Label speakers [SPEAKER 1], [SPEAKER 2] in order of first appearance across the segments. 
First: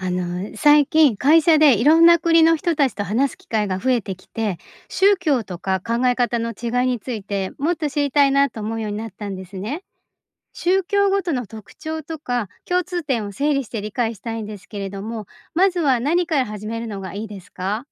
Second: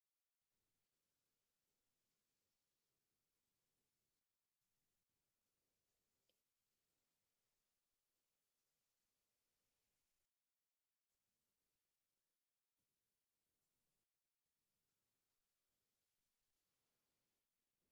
[SPEAKER 1] 最近会社でいろんな国の人たちと話す機会が増えてきて、宗教とか考え方の違いについてもっと知りたいなと思うようになったんですね。宗教ごとの特徴とか共通点を整理して理解したいんですけれども、まずは何から始めるのがいいですか？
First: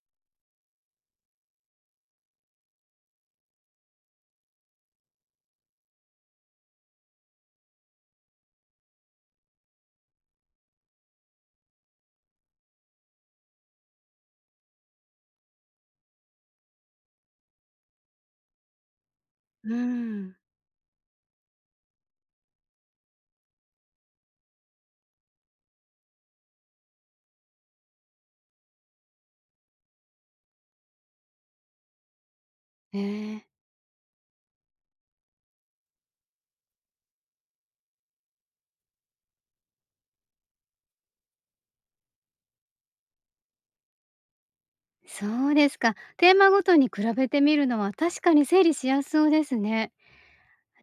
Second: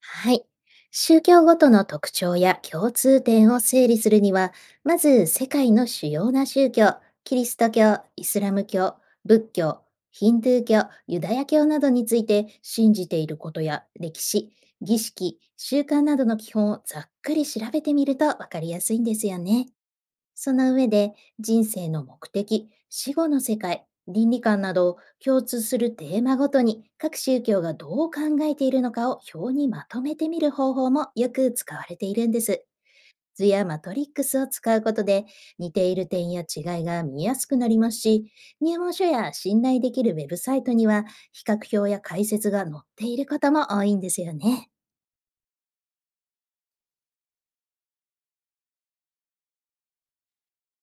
[SPEAKER 2] はい。宗教ごとの特徴や共通点を整理するには、まず世界の主要な宗教、キリスト教、イスラム教、仏教、ヒンドゥー教、ユダヤ教などについて信じていることや歴史、儀式、習慣などの基本をざっくり調べてみるとわかりやすいんですよね。
[SPEAKER 1] うん、
[SPEAKER 2] その上で人生の目的、死後の世界、倫理観など共通するテーマごとに各宗教がどう考えているのかを表にまとめてみる方法もよく使われているんです。
[SPEAKER 1] えー、
[SPEAKER 2] 図やマトリックスを使うことで似ている点や違いが見やすくなりますし、入門書や信頼できるウェブサイトには比較表や解説が載っていることも多いんですよね。
[SPEAKER 1] そうですか。テーマごとに比べてみるのは確かに整理しやすそうですね。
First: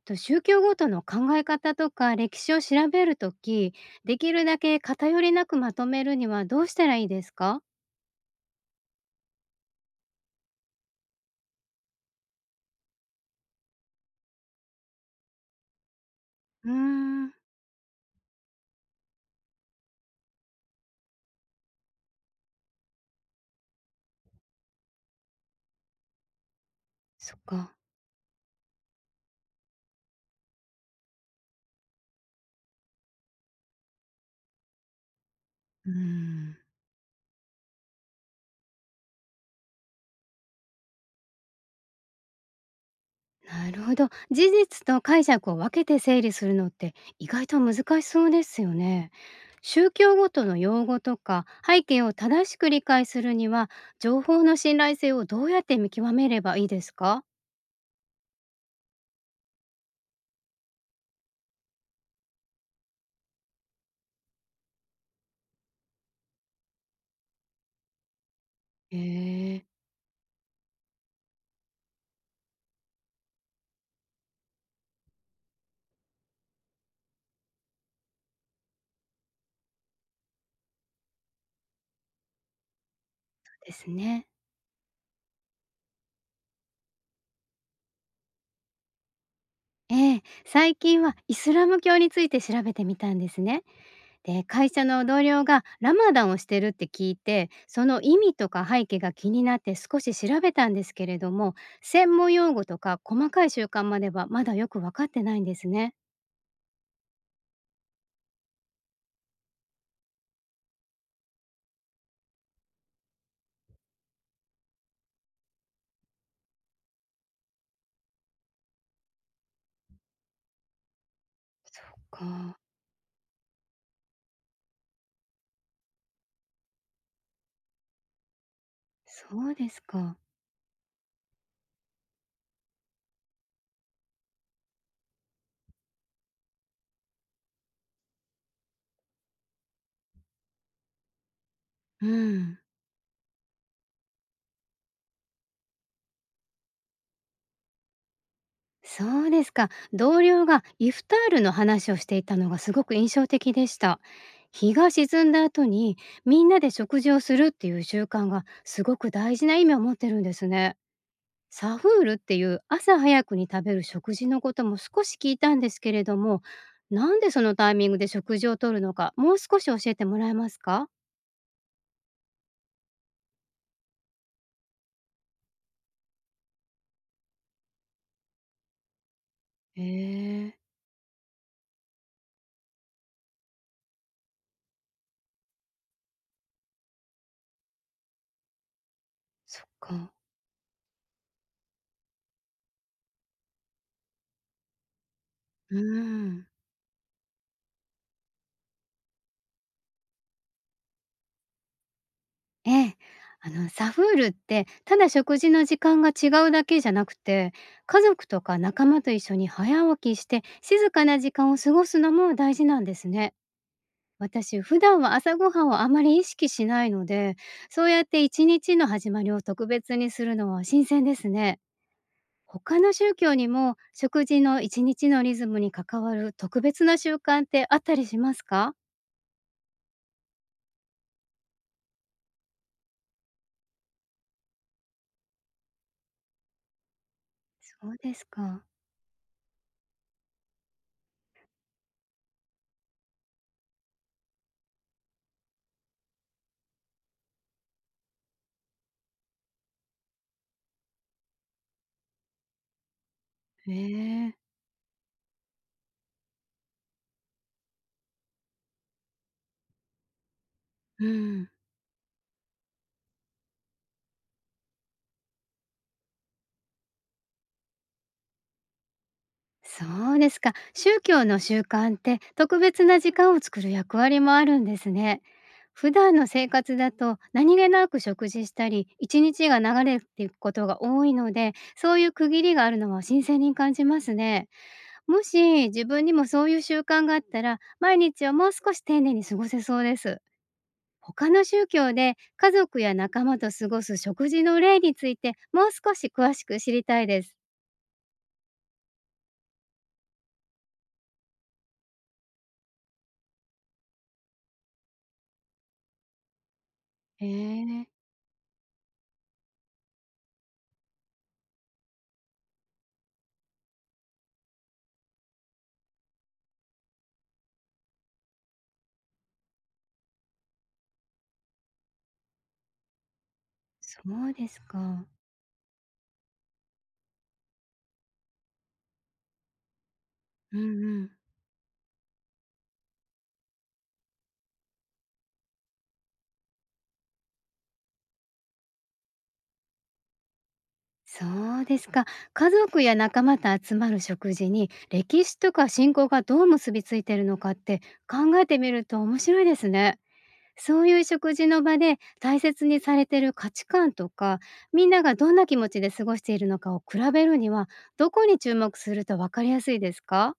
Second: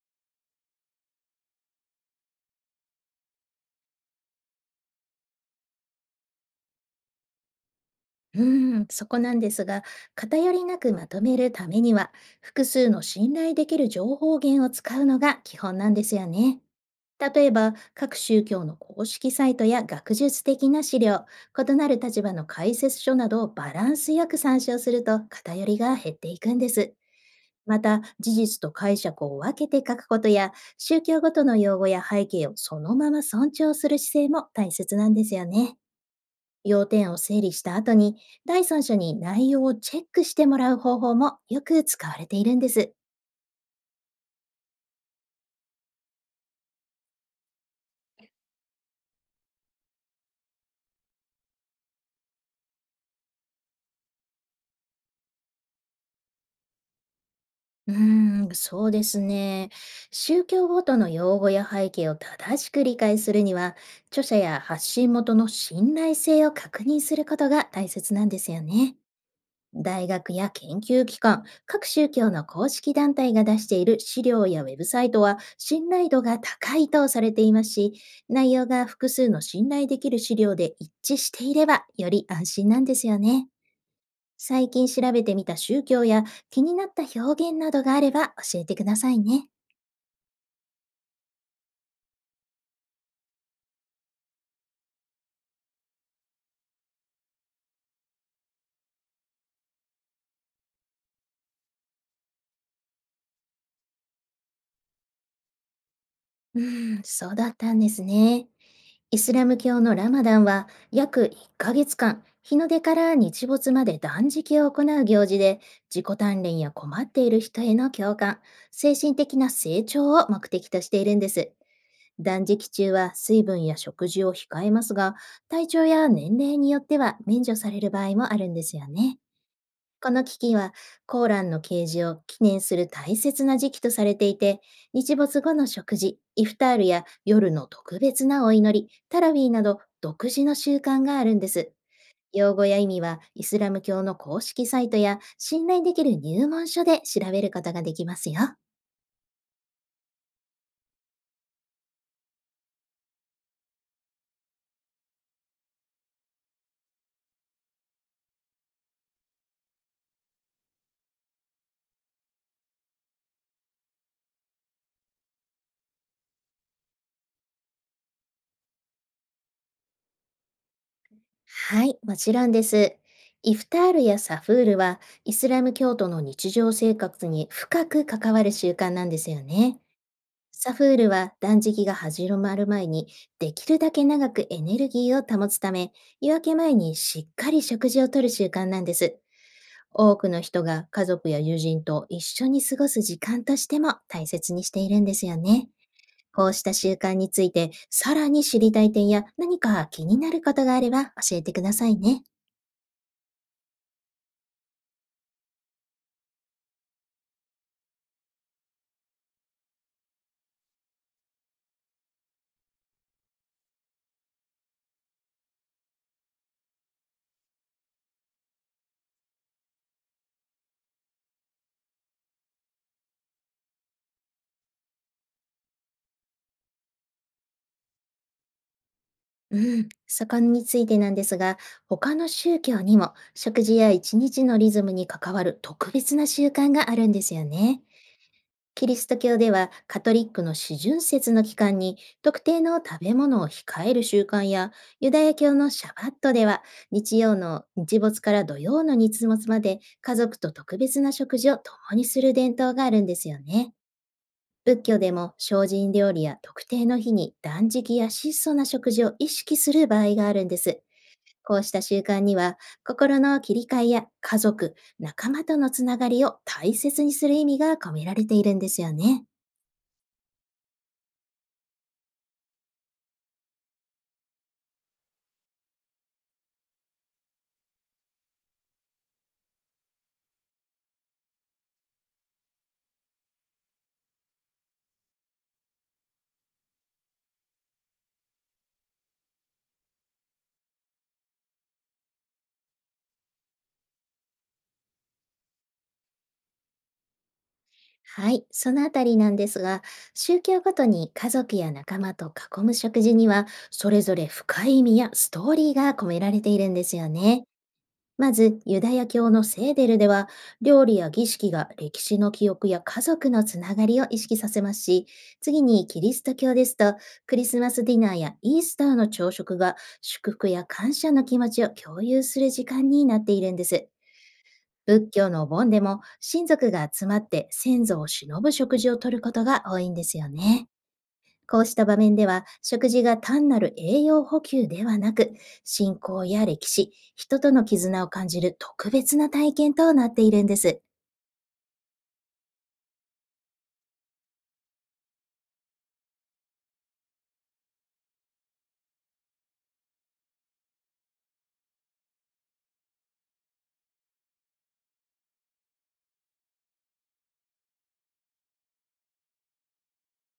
[SPEAKER 1] と宗教ごとの考え方とか歴史を調べるときできるだけ偏りなくまとめるにはどうしたらいいですか？
[SPEAKER 2] うーそこなんですが、偏りなくまとめるためには、複数の信頼できる情報源を使うのが基本なんですよね。
[SPEAKER 1] うーん、
[SPEAKER 2] 例えば、各宗教の公式サイトや学術的な資料、異なる立場の解説書などをバランスよく参照すると偏りが減っていくんです。
[SPEAKER 1] そっか。
[SPEAKER 2] また、事実と解釈を分けて書くことや、宗教ごとの用語や背景をそのまま尊重する姿勢も大切なんですよね。
[SPEAKER 1] うーん、
[SPEAKER 2] 要点を整理した後に、第三者に内容をチェックしてもらう方法もよく使われているんです。
[SPEAKER 1] なるほど。事実と解釈を分けて整理するのって意外と難しそうですよね。宗教ごとの用語とか背景を正しく理解するには情報の信頼性をどうやって見極めればいいですか？
[SPEAKER 2] うーそうですね。宗教ごとの用語や背景を正しく理解するには、著者や発信元の信頼性を確認することが大切なんですよね。
[SPEAKER 1] ええ。
[SPEAKER 2] 大学や研究機関、各宗教の公式団体が出している資料やウェブサイトは信頼度が高いとされていますし、内容が複数の信頼できる資料で一致していればより安心なんですよね。
[SPEAKER 1] ですね。
[SPEAKER 2] 最近調べてみた宗教や気になった表現などがあれば教えてくださいね。
[SPEAKER 1] ええ、最近はイスラム教について調べてみたんですね。で、会社の同僚がラマダンをしてるって聞いて、その意味とか背景が気になって少し調べたんですけれども、専門用語とか細かい習慣まではまだよく分かってないんですね。
[SPEAKER 2] そうだったんですね。イスラム教のラマダンは約1ヶ月間、日の出から日没まで断食を行う行事で、自己鍛錬や困っている人への共感、精神的な成長を目的としているんです。
[SPEAKER 1] そっ
[SPEAKER 2] 断
[SPEAKER 1] か、
[SPEAKER 2] 食中は水分や食事を控えますが、体調や年齢によっては免除される場合もあるんですよね。
[SPEAKER 1] そうです
[SPEAKER 2] こ
[SPEAKER 1] か。
[SPEAKER 2] の危機はコーランの掲示を記念する大切な時期とされていて、日没後の食事、イフタールや夜の特別なお祈り、タラウィーなど独自の習慣があるんです。
[SPEAKER 1] う
[SPEAKER 2] 用
[SPEAKER 1] ん、
[SPEAKER 2] 語や意味はイスラム教の公式サイトや信頼できる入門書で調べることができますよ。
[SPEAKER 1] そうですか。同僚がイフタールの話をしていたのがすごく印象的でした。日が沈んだ後にみんなで食事をするっていう習慣がすごく大事な意味を持ってるんですね。サフールっていう朝早くに食べる食事のことも少し聞いたんですけれども、なんでそのタイミングで食事をとるのか、もう少し教えてもらえますか？
[SPEAKER 2] はい、もちろんです。イフタールやサフールはイスラム教徒の日常生活に深く関わる習慣なんですよね。
[SPEAKER 1] へえ、
[SPEAKER 2] サフールは断食が始まる前に、できるだけ長くエネルギーを保つため、夜明け前にしっかり食事をとる習慣なんです。
[SPEAKER 1] そっか。
[SPEAKER 2] 多くの人が家族や友人と一緒に過ごす時間としても大切にしているんですよね。
[SPEAKER 1] うー
[SPEAKER 2] こ
[SPEAKER 1] ん。
[SPEAKER 2] うした習慣について、さらに知りたい点や何か気になることがあれば教えてくださいね。
[SPEAKER 1] ええ。サフールって、ただ食事の時間が違うだけじゃなくて、家族とか仲間と一緒に早起きして静かな時間を過ごすのも大事なんですね。私、普段は朝ごはんをあまり意識しないので、そうやって一日の始まりを特別にするのは新鮮ですね。他の宗教にも食事の一日のリズムに関わる特別な習慣ってあったりしますか？
[SPEAKER 2] うん、そこについてなんですが、他の宗教にも食事や一日のリズムに関わる特別な習慣があるんですよね。
[SPEAKER 1] そうですか。
[SPEAKER 2] キリスト教ではカトリックの四旬節の期間に特定の食べ物を控える習慣や、ユダヤ教のシャバットでは日曜の日没から土曜の日没まで家族と特別な食事を共にする伝統があるんですよ
[SPEAKER 1] へ
[SPEAKER 2] ね。
[SPEAKER 1] え。
[SPEAKER 2] 仏教でも精進料理や特定の日に断食や質素な食事を意識する場合があるんです。
[SPEAKER 1] うん。
[SPEAKER 2] こうした習慣には、心の切り替えや家族、仲間とのつながりを大切にする意味が込められているんですよね。
[SPEAKER 1] そうですか。宗教の習慣って特別な時間を作る役割もあるんですね。普段の生活だと何気なく食事したり、一日が流れていくことが多いので、そういう区切りがあるのは新鮮に感じますね。もし自分にもそういう習慣があったら、毎日をもう少し丁寧に過ごせそうです。他の宗教で家族や仲間と過ごす食事の例についてもう少し詳しく知りたいです。
[SPEAKER 2] はい、そのあたりなんですが、宗教ごとに家族や仲間と囲む食事には、それぞれ深い意味やストーリーが込められているんですよ
[SPEAKER 1] へ
[SPEAKER 2] ね。
[SPEAKER 1] え、
[SPEAKER 2] まず、ユダヤ教のセーデルでは、料理や儀式が歴史の記憶や家族のつながりを意識させますし、次にキリスト教ですと、クリスマスディナーやイースターの朝食が祝福や感謝の気持ちを共有する時間になっているんです。
[SPEAKER 1] そうですか。
[SPEAKER 2] 仏教のお盆でも親族が集まって先祖を偲ぶ食事をとることが多いんですよ
[SPEAKER 1] うん
[SPEAKER 2] ね。
[SPEAKER 1] うん。
[SPEAKER 2] こうした場面では食事が単なる栄養補給ではなく、信仰や歴史、人との絆を感じる特別な体験となっているんです。
[SPEAKER 1] そうですか。家族や仲間と集まる食事に歴史とか信仰がどう結びついてるのかって考えてみると面白いですね。そういう食事の場で大切にされてる価値観とかみんながどんな気持ちで過ごしているのかを比べるにはどこに注目すると分かりやすいですか？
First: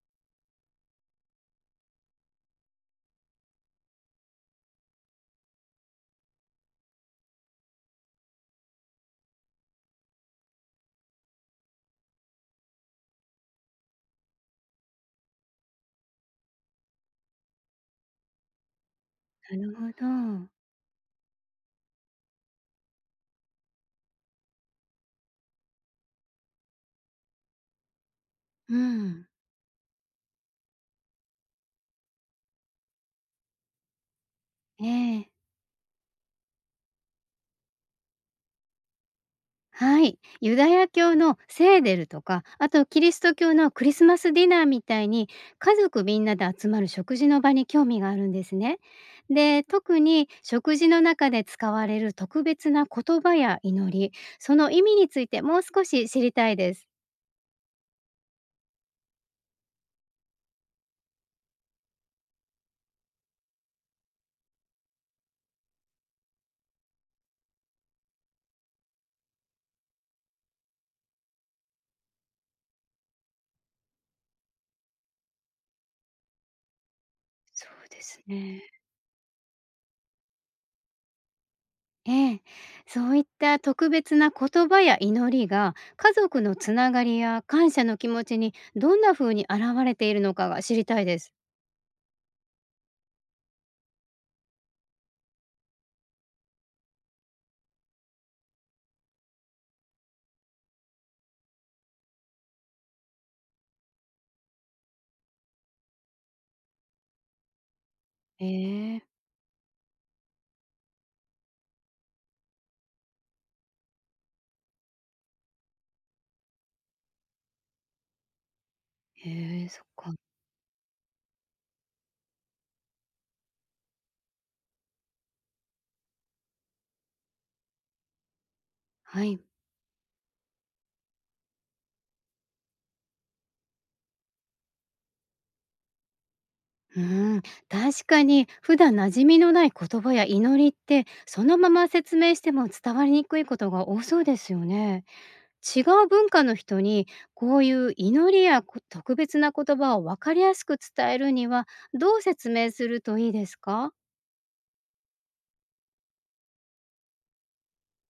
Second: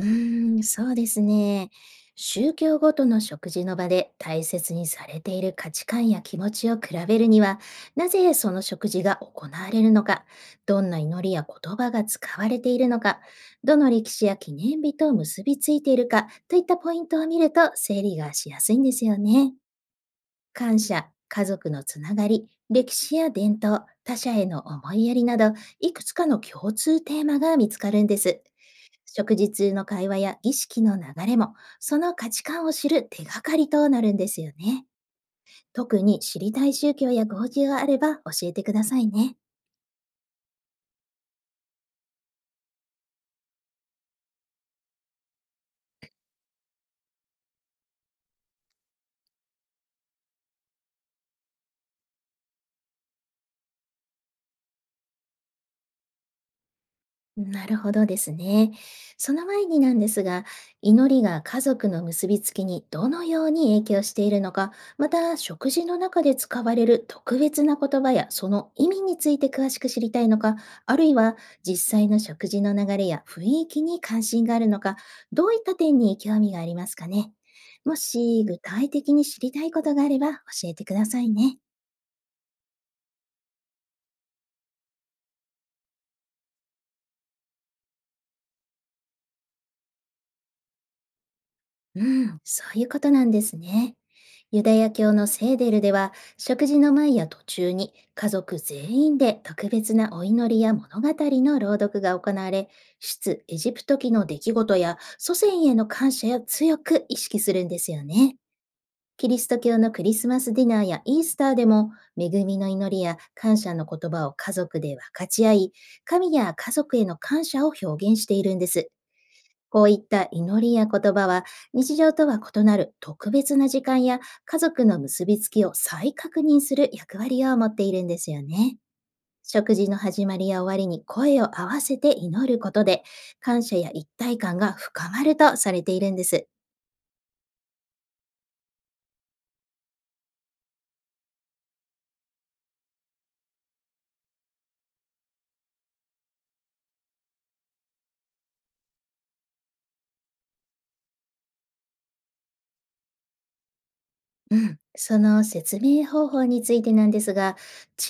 [SPEAKER 2] そうですね。宗教ごとの食事の場で大切にされている価値観や気持ちを比べるには、なぜその食事が行われるのか、どんな祈りや言葉が使われているのか、どの歴史や記念日と結びついているかといったポイントを見ると整理がしやすいんですよね。
[SPEAKER 1] なるほど。
[SPEAKER 2] 感謝、家族のつながり、歴史や伝統、他者への思いやりなど、いくつかの共通テーマが見つかるんです。
[SPEAKER 1] うん。
[SPEAKER 2] 食事中の会話や儀式の流れも、その価値観を知る手がかりとなるんですよね。
[SPEAKER 1] ええ。
[SPEAKER 2] 特に知りたい宗教や行事があれば教えてくださいね。
[SPEAKER 1] はい。ユダヤ教のセーデルとか、あとキリスト教のクリスマスディナーみたいに、家族みんなで集まる食事の場に興味があるんですね。で、特に食事の中で使われる特別な言葉や祈り、その意味についてもう少し知りたいです。
[SPEAKER 2] なるほどですね。その前になんですが、祈りが家族の結びつきにどのように影響しているのか、また食事の中で使われる特別な言葉やその意味について詳しく知りたいのか、あるいは実際の食事の流れや雰囲気に関心があるのか、どういった点に興味がありますかね。
[SPEAKER 1] そう
[SPEAKER 2] も
[SPEAKER 1] です
[SPEAKER 2] し具
[SPEAKER 1] ね。
[SPEAKER 2] 体的に知りたいことがあれば教えてくださいね。
[SPEAKER 1] ええ、そういった特別な言葉や祈りが家族のつながりや感謝の気持ちにどんな風に現れているのかが知りたいです。
[SPEAKER 2] うん、そういうことなんですね。ユダヤ教のセーデルでは、食事の前や途中に家族全員で特別なお祈りや物語の朗読が行われ、出エジプト記の出来事や祖先への感謝を強く意識するんですよね。
[SPEAKER 1] ええ。
[SPEAKER 2] キリスト教のクリスマスディナーやイースターでも、恵みの祈りや感謝の言葉を家族で分かち合い、神や家族への感謝を表現しているんです。
[SPEAKER 1] へえ、そ
[SPEAKER 2] こ
[SPEAKER 1] っ
[SPEAKER 2] ういっ
[SPEAKER 1] か。
[SPEAKER 2] た祈りや言葉は、日常とは異なる特別な時間や家族の結びつきを再確認する役割を持っているんですよね。
[SPEAKER 1] はい。
[SPEAKER 2] 食事の始まりや終わりに声を合わせて祈ることで、感謝や一体感が深まるとされているんです。
[SPEAKER 1] うーん、確かに普段馴染みのない言葉や祈りって、そのまま説明しても伝わりにくいことが多そうですよね。違う文化の人にこういう祈りや特別な言葉を分かりやすく伝えるには、どう説明するといいですか？
[SPEAKER 2] うん、その説明方法についてなんですが、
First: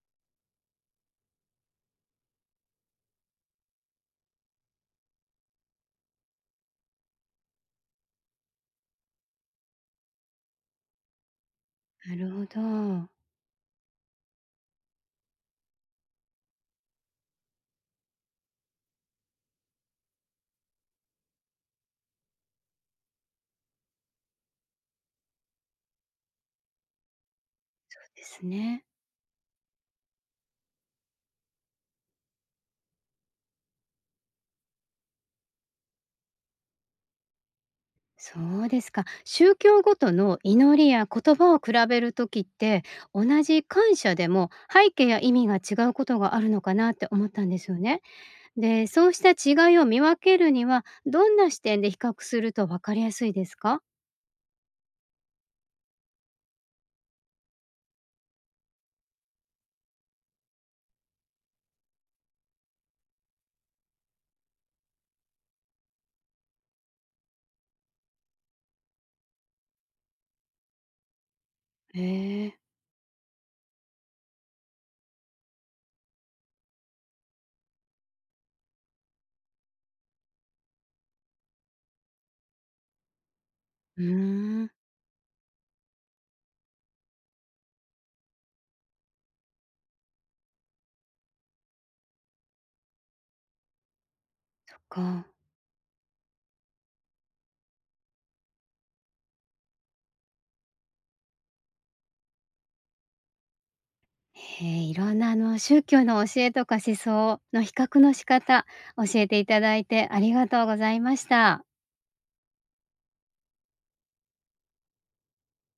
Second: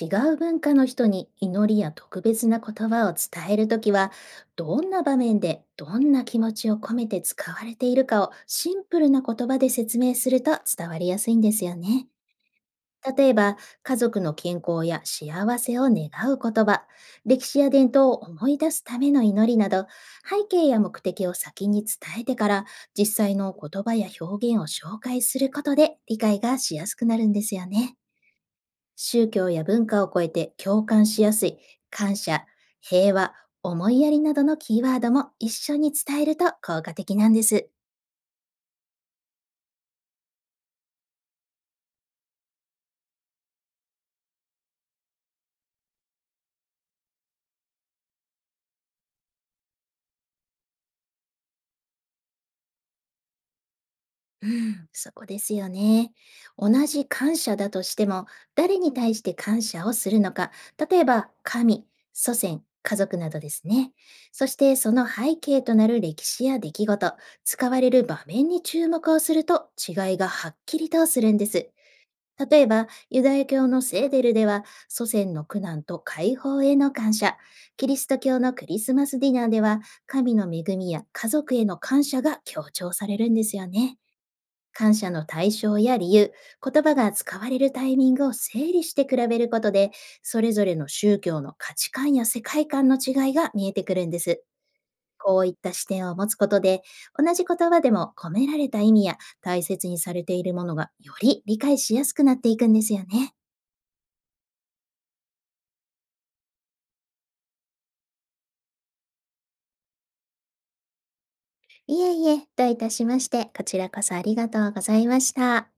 [SPEAKER 2] 違う文化の人に祈りや特別な言葉を伝えるときは、どんな場面でどんな気持ちを込めて使われているかをシンプルな言葉で説明すると伝わりやすいんですよね。
[SPEAKER 1] なるほど。
[SPEAKER 2] 例えば、家族の健康や幸せを願う言葉、歴史や伝統を思い出すための祈りなど、背景や目的を先に伝えてから、実際の言葉や表現を紹介することで理解がしやすくなるんですよね。
[SPEAKER 1] そうですね。
[SPEAKER 2] 宗教や文化を超えて共感しやすい、感謝、平和、思いやりなどのキーワードも一緒に伝えると効果的なんです。
[SPEAKER 1] そうですか。宗教ごとの祈りや言葉を比べるときって同じ感謝でも背景や意味が違うことがあるのかなって思ったんですよね。でそうした違いを見分けるにはどんな視点で比較すると分かりやすいですか？
[SPEAKER 2] うん、そうですよね。同じ感謝だとしても、誰に対して感謝をするのか、例えば神、祖先、家族などですね。そしてその背景となる歴史や出来事、使われる場面に注目をすると違いがはっきりとするんです。
[SPEAKER 1] へえ、
[SPEAKER 2] 例えば、ユダヤ教のセーデルでは、祖先の苦難と解放への感謝。キリスト教のクリスマスディナーでは、神の恵みや家族への感謝が強調されるんですよね。
[SPEAKER 1] うーん。
[SPEAKER 2] 感謝の対象や理由、言葉が使われるタイミングを整理して比べることで、それぞれの宗教の価値観や世界観の違いが見えてくるんです。
[SPEAKER 1] そっか。
[SPEAKER 2] こういった視点を持つことで、同じ言葉でも込められた意味や大切にされているものがより理解しやすくなっていくんですよね。
[SPEAKER 1] へえ、いろんな宗教の教えとか思想の比較の仕方教えていただいてありがとうございました。
[SPEAKER 2] いえいえ、どういたしまして、こちらこそありがとうございました。